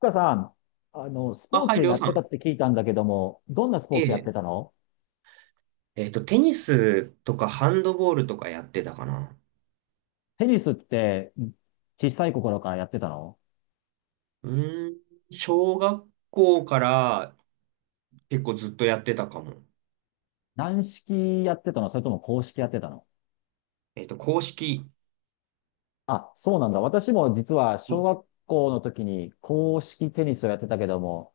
深さん、スあ、ポーはい、ツりょやうっさてたっん。て聞いたんだけども、どんなスポえーツやってえ。たの？テニスとかハンドボールとかやってたかな。テニスって小さい頃からやってたの？うーん、小学校から結構ずっとやってたかも。軟式やってたの、それとも硬式やってたの？公式。あ、そうなんだ。私も実はう小ん。学校の時に硬式テニスをやってたけども、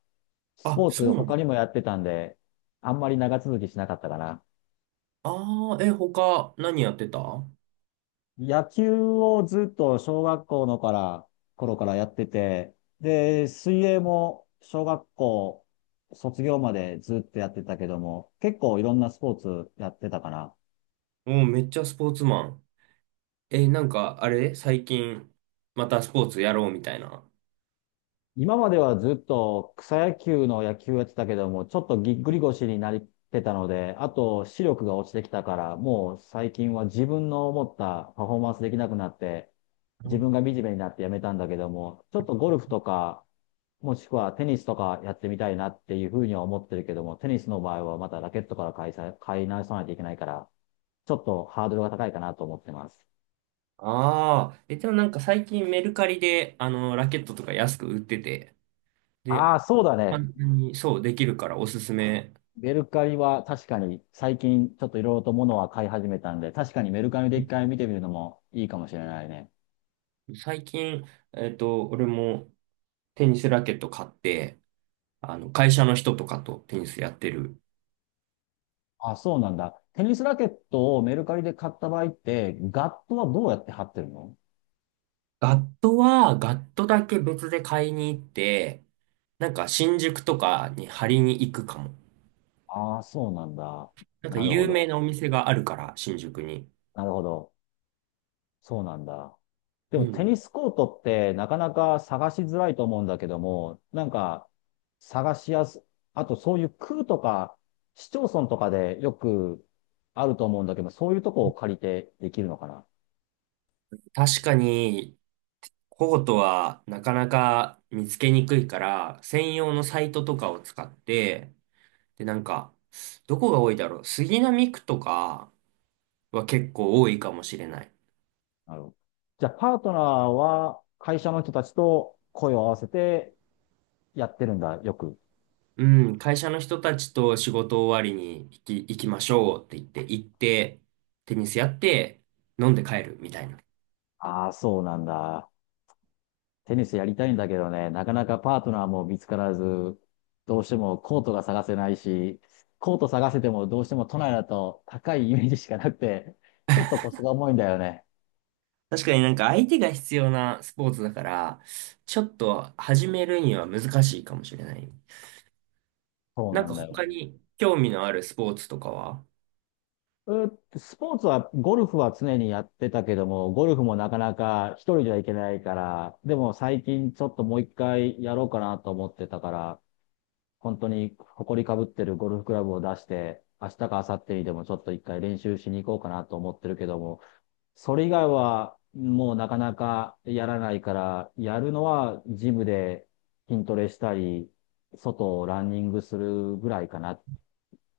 スあ、ポーそツうなの。他にもやってたんで、あんまり長続きしなかったかな。ああ、他何やってたも。野球をずっと小学校のから頃からやってて、で、水泳も小学校卒業までずっとやってたけども、結構いろんなスポーツやってたかな。めっちゃスポーツマン。なんか、あれ最近、またスポーツやろうみたいな。今まではずっと草野球の野球やってたけども、ちょっとぎっくり腰になってたので、あと視力が落ちてきたから、もう最近は自分の思ったパフォーマンスできなくなって、自分があ惨めになってやめたんだけども、ちょっとゴルフとか、もしくはテニスとかやってみたいなっていうふうには思ってるけども、テニスの場合はまたラケットから買い直さないといけないから、ちょっとハードルが高いかなと思ってます。あー、でもなんか最近メルカリで、ラケットとか安く売ってて、で、ああ、そうだね。簡単に、そう、できるからおすすめ。メルカリは確かに最近ちょっといろいろと物は買い始めたんで、確かにメルカリで一回見てみるのもいいかもしれないね。最近、俺もテニスラケット買って、会社の人とかとテニスやってる。あ、そうなんだ。テニスラケットをメルカリで買った場合って、ガットはどうやって貼ってるの？ガットだけ別で買いに行って、なんか新宿とかに張りに行くかも。ああー、そうなんだ。なんかなるほ有名ど。なお店があるから、新宿に。なるほど。そうなんだ。でうもテニん。スコートってなかなか探しづらいと思うんだけども、なんか探しやす、あとそういう区とか市町村とかでよくあると思うんだけど、そういうとこを借りてできるのかな。確かに、コートはなかなか見つけにくいから、専用のサイトとかを使って、で、なんか、どこが多いだろう。杉並区とかは結構多いかもしれない。なるほど。じゃあパートナーは会社の人たちと声を合わせてやってるんだ、よく。うん、会社の人たちと仕事終わりに行きましょうって言って、行って、テニスやって、飲んで帰るみたいな。ああ、そうなんだ。テニスやりたいんだけどね、なかなかパートナーも見つからず、どうしてもコートが探せないし、コート探せてもどうしても都内だと高いイメージしかなくて、ちょっと腰が重いんだよね。確かになんか相手が必要なスポーツだから、ちょっと始めるには難しいかもしれない。そうなんなかんだよ他ね。に興味のあるスポーツとかは？うスポーツは、ゴルフは常にやってたけども、ゴルフもなかなか一人じゃいけないから、でも最近ちょっともう一回やろうかなと思ってたから、本当に埃かぶってるゴルフクラブを出して、明日か明後日にでもちょっと一回練習しに行こうかなと思ってるけども、それ以外はもうなかなかやらないから、やるのはジムで筋トレしたり、外をランニングするぐらいかな、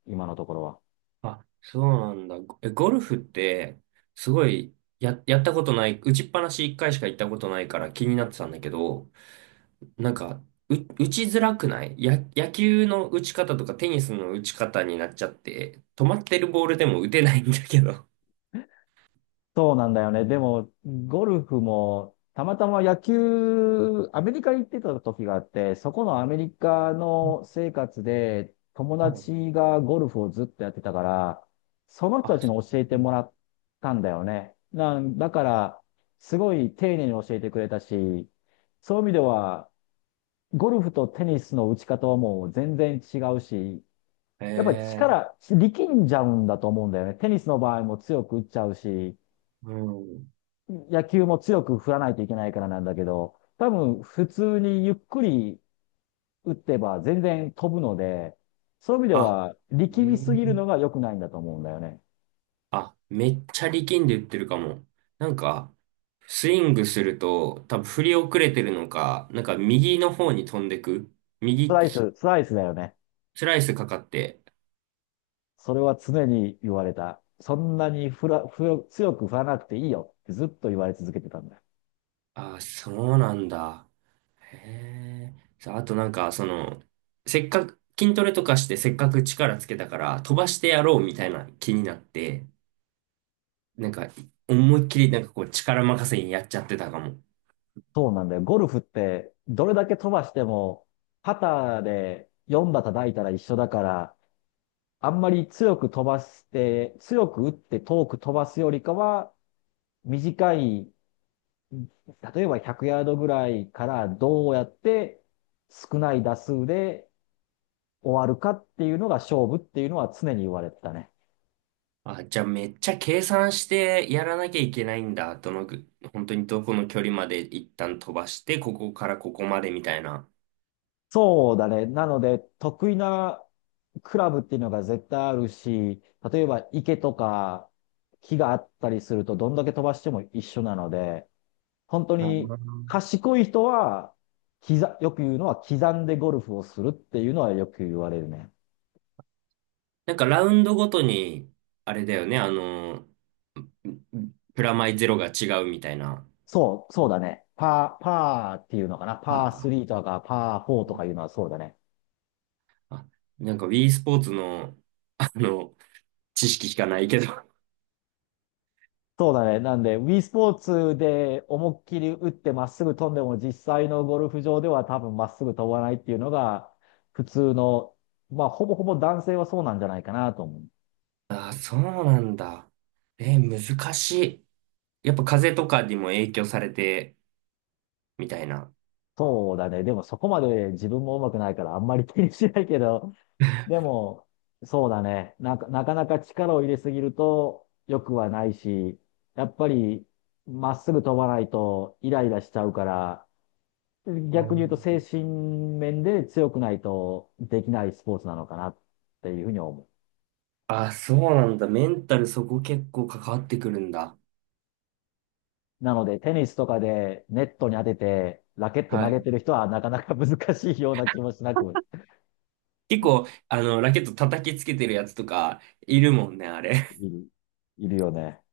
今のところは。あ、そうなんだ。ゴルフって、すごい、やったことない、打ちっぱなし一回しか行ったことないから気になってたんだけど、なんか、打ちづらくないや、野球の打ち方とかテニスの打ち方になっちゃって、止まってるボールでも打てないんだけど。そうなんだよね。でも、ゴルフも、たまたま野球、アメリカに行ってた時があって、そこのアメリカの生活で、友はい。達がゴルフをずっとやってたから、その人たあ、ちにそ教えてう。もらったんだよね。だから、すごい丁寧に教えてくれたし、そういう意味では、ゴルフとテニスの打ち方はもう全然違うし、へやっぱりえ、力んじゃうんだと思うんだよね。テニスの場合も強く打っちゃうし、うん。野球も強く振らないといけないからなんだけど、多分普通にゆっくり打ってば全然飛ぶので、そういう意味であ、はえ力みすぎるのーが良くないんだと思うんだよね。あ、めっちゃ力んで打ってるかも。なんか、スイングすると、多分振り遅れてるのか、なんか右の方に飛んでく。右き、スライスだよね。スライスかかって。それは常に言われた。そんなに振ら、振強く振らなくていいよってずっと言われ続けてたんだよ。あ、そうなんだ。へえ。さあ、あとなんか、せっかく、筋トレとかしてせっかく力つけたから飛ばしてやろうみたいな気になって、なんか思いっきりなんかこう力任せにやっちゃってたかも。そうなんだよ。ゴルフってどれだけ飛ばしても、パターで4打叩いたら一緒だから、あんまり強く飛ばして、強く打って遠く飛ばすよりかは、短い、例えば100ヤードぐらいからどうやって少ない打数で終わるかっていうのが勝負っていうのは常に言われてたね。あ、じゃあめっちゃ計算してやらなきゃいけないんだ。どのぐ、本当にどこの距離まで一旦飛ばして、ここからここまでみたいな。そうだね。なので、得意なクラブっていうのが絶対あるし、例えば池とか木があったりするとどんだけ飛ばしても一緒なので、本当あにー。賢い人は、よく言うのは刻んでゴルフをするっていうのはよく言われるね。なんかラウンドごとに、あれだよね、プラマイゼロが違うみたいな。そうだね。パーっていうのかな。パーあ3とかパー4とかいうのはそうだね。あ、なんかウィースポーツの、あの、知識しかないけど。そうだね。なんで、ウィースポーツで思いっきり打ってまっすぐ飛んでも実際のゴルフ場では多分まっすぐ飛ばないっていうのが普通の、まあほぼほぼ男性はそうなんじゃないかなと思う。ああ、そうなんだ。難しい。やっぱ風邪とかにも影響されて、みたいな。そうだね。でもそこまで自分も上手くないからあんまり気にしないけど、でも、そうだね。なかなか力を入れすぎると良くはないし、やっぱりまっすぐ飛ばないとイライラしちゃうから、逆に言うとあ精神面で強くないとできないスポーツなのかなっていうふうに思う。あ、そうなんだ。メンタルそこ結構関わってくるんだ。なので、テニスとかでネットに当てて、ラケットは投げい。てる人はなかなか難しいような気もしなく結構、ラケット叩きつけてるやつとか、いるもんね、あれ。いる、いるよね。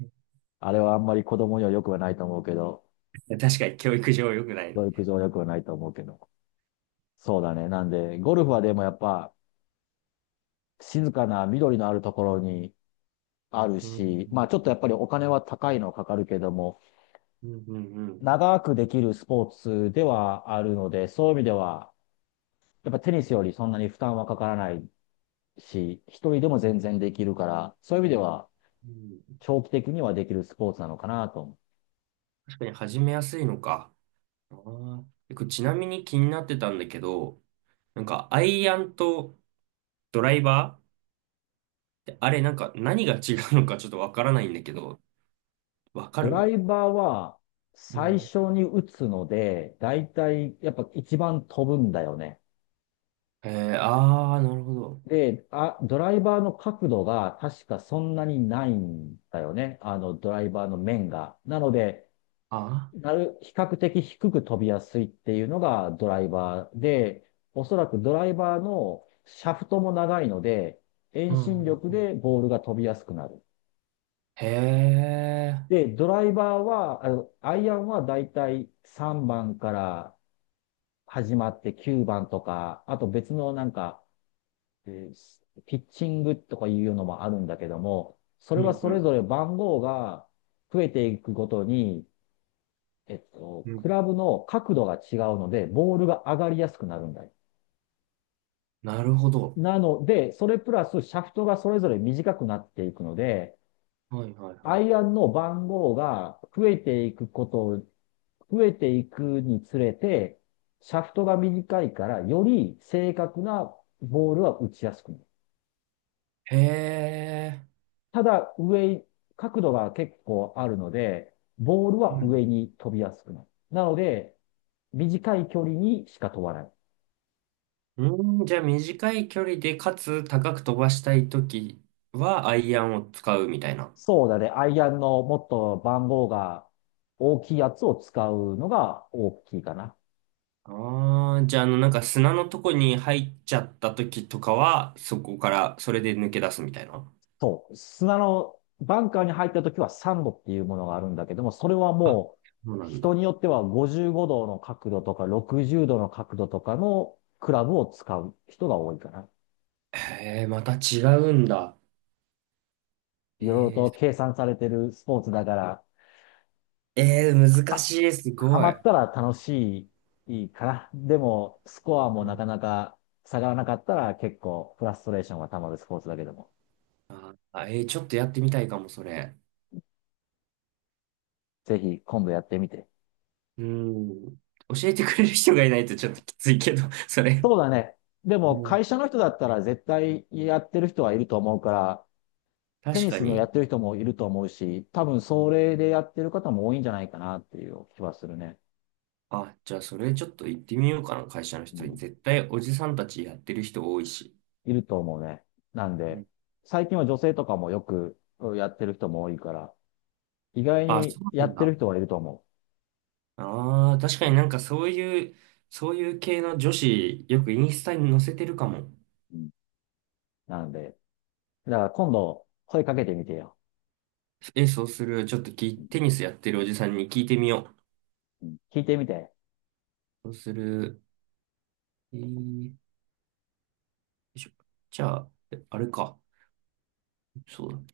あれはあんまり子供には良くはないと思うけど、確かに教育上良くない。教育上良くはないと思うけど。そうだね。なんで、ゴルフはでもやっぱ静かな緑のあるところにあるうん、し、まあちょっとやっぱりお金は高いのかかるけども、うん、うん、うん。長くできるスポーツではあるので、そういう意味では、やっぱテニスよりそんなに負担はかからないし、一人でも全然できるから、そういう意味ではうん。長期的にはできるスポーツなのかなと思う。確かに始めやすいのか。あー。これちなみに気になってたんだけど、なんか、アイアンとドライバーってあれ、なんか、何が違うのかちょっとわからないんだけど、わかドラる？イバーはう最ん。初に打つので、だいたいやっぱ一番飛ぶんだよね。へえ、ああ、なるほど。で、あ、ドライバーの角度が確かそんなにないんだよね。あの、ドライバーの面が。なので、あ比較的低く飛びやすいっていうのがドライバーで、おそらくドライバーのシャフトも長いので、あ、遠う心力ん。でボールが飛びやすくなる。へえ、で、ドライバーは、あの、アイアンはだいたい3番から始まって9番とか、あと別のなんか、ピッチングとかいうのもあるんだけども、そうれはんそうれん。ぞれ番号が増えていくごとに、うクん。ラブの角度が違うので、ボールが上がりやすくなるんだよ。なるほど。なので、それプラスシャフトがそれぞれ短くなっていくので、はいはいアはい。イアンの番号が増えていくことを、増えていくにつれて、シャフトが短いから、より正確なボールは打ちやすくなる。へえ、ただ上、角度が結構あるので、ボールうは上ん。に飛びやすくなる。なので、短い距離にしか飛ばない。うん、じゃあ短い距離で、かつ高く飛ばしたいときは、アイアンを使うみたいな。そうだね。アイアンのもっと番号が大きいやつを使うのが大きいかな。ああ、じゃあ、なんか砂のとこに入っちゃった時とかは、そこから、それで抜け出すみたいな。そう。砂のバンカーに入った時はサンドっていうものがあるんだけども、それはあ、もそううなん人だ。によっては55度の角度とか60度の角度とかのクラブを使う人が多いかな。へえ、また違うんだ。いろいろとえ計算されてるスポーツだから、ー、えー、難しは、い、すはごまい。ったら楽しいかな。でも、スコアもうなかん。なか下がらなかったら結構フラストレーションが溜まるスポーツだけども。あ、ちょっとやってみたいかも、それ。ぜひ今度やってみて。うん。教えてくれる人がいないとちょっときついけど、それ。そうだね。でうもん。会社の人だったら絶対やってる人はいると思うから、テ確ニかスのやに。ってる人もいると思うし、多分それでやってる方も多いんじゃないかなっていう気はするね。あ、じゃあ、それちょっと行ってみようかな、会社のう人に。ん。絶対、おじさんたちやってる人多いし。いると思うね。なんうで、ん。最近は女性とかもよくやってる人も多いから、意外あ、にそうやなんってるだ。人はいると思ああ、確う。かうにん。なんかそういう系の女子、よくインスタに載せてるかも。うん。なので、だから今度声かけてみてよ。え、そうする。ちょっとテニスやってるおじさんに聞いてみようん、聞いてみて。う。そうする。よいしょ、じゃあ、あれか。そうだ。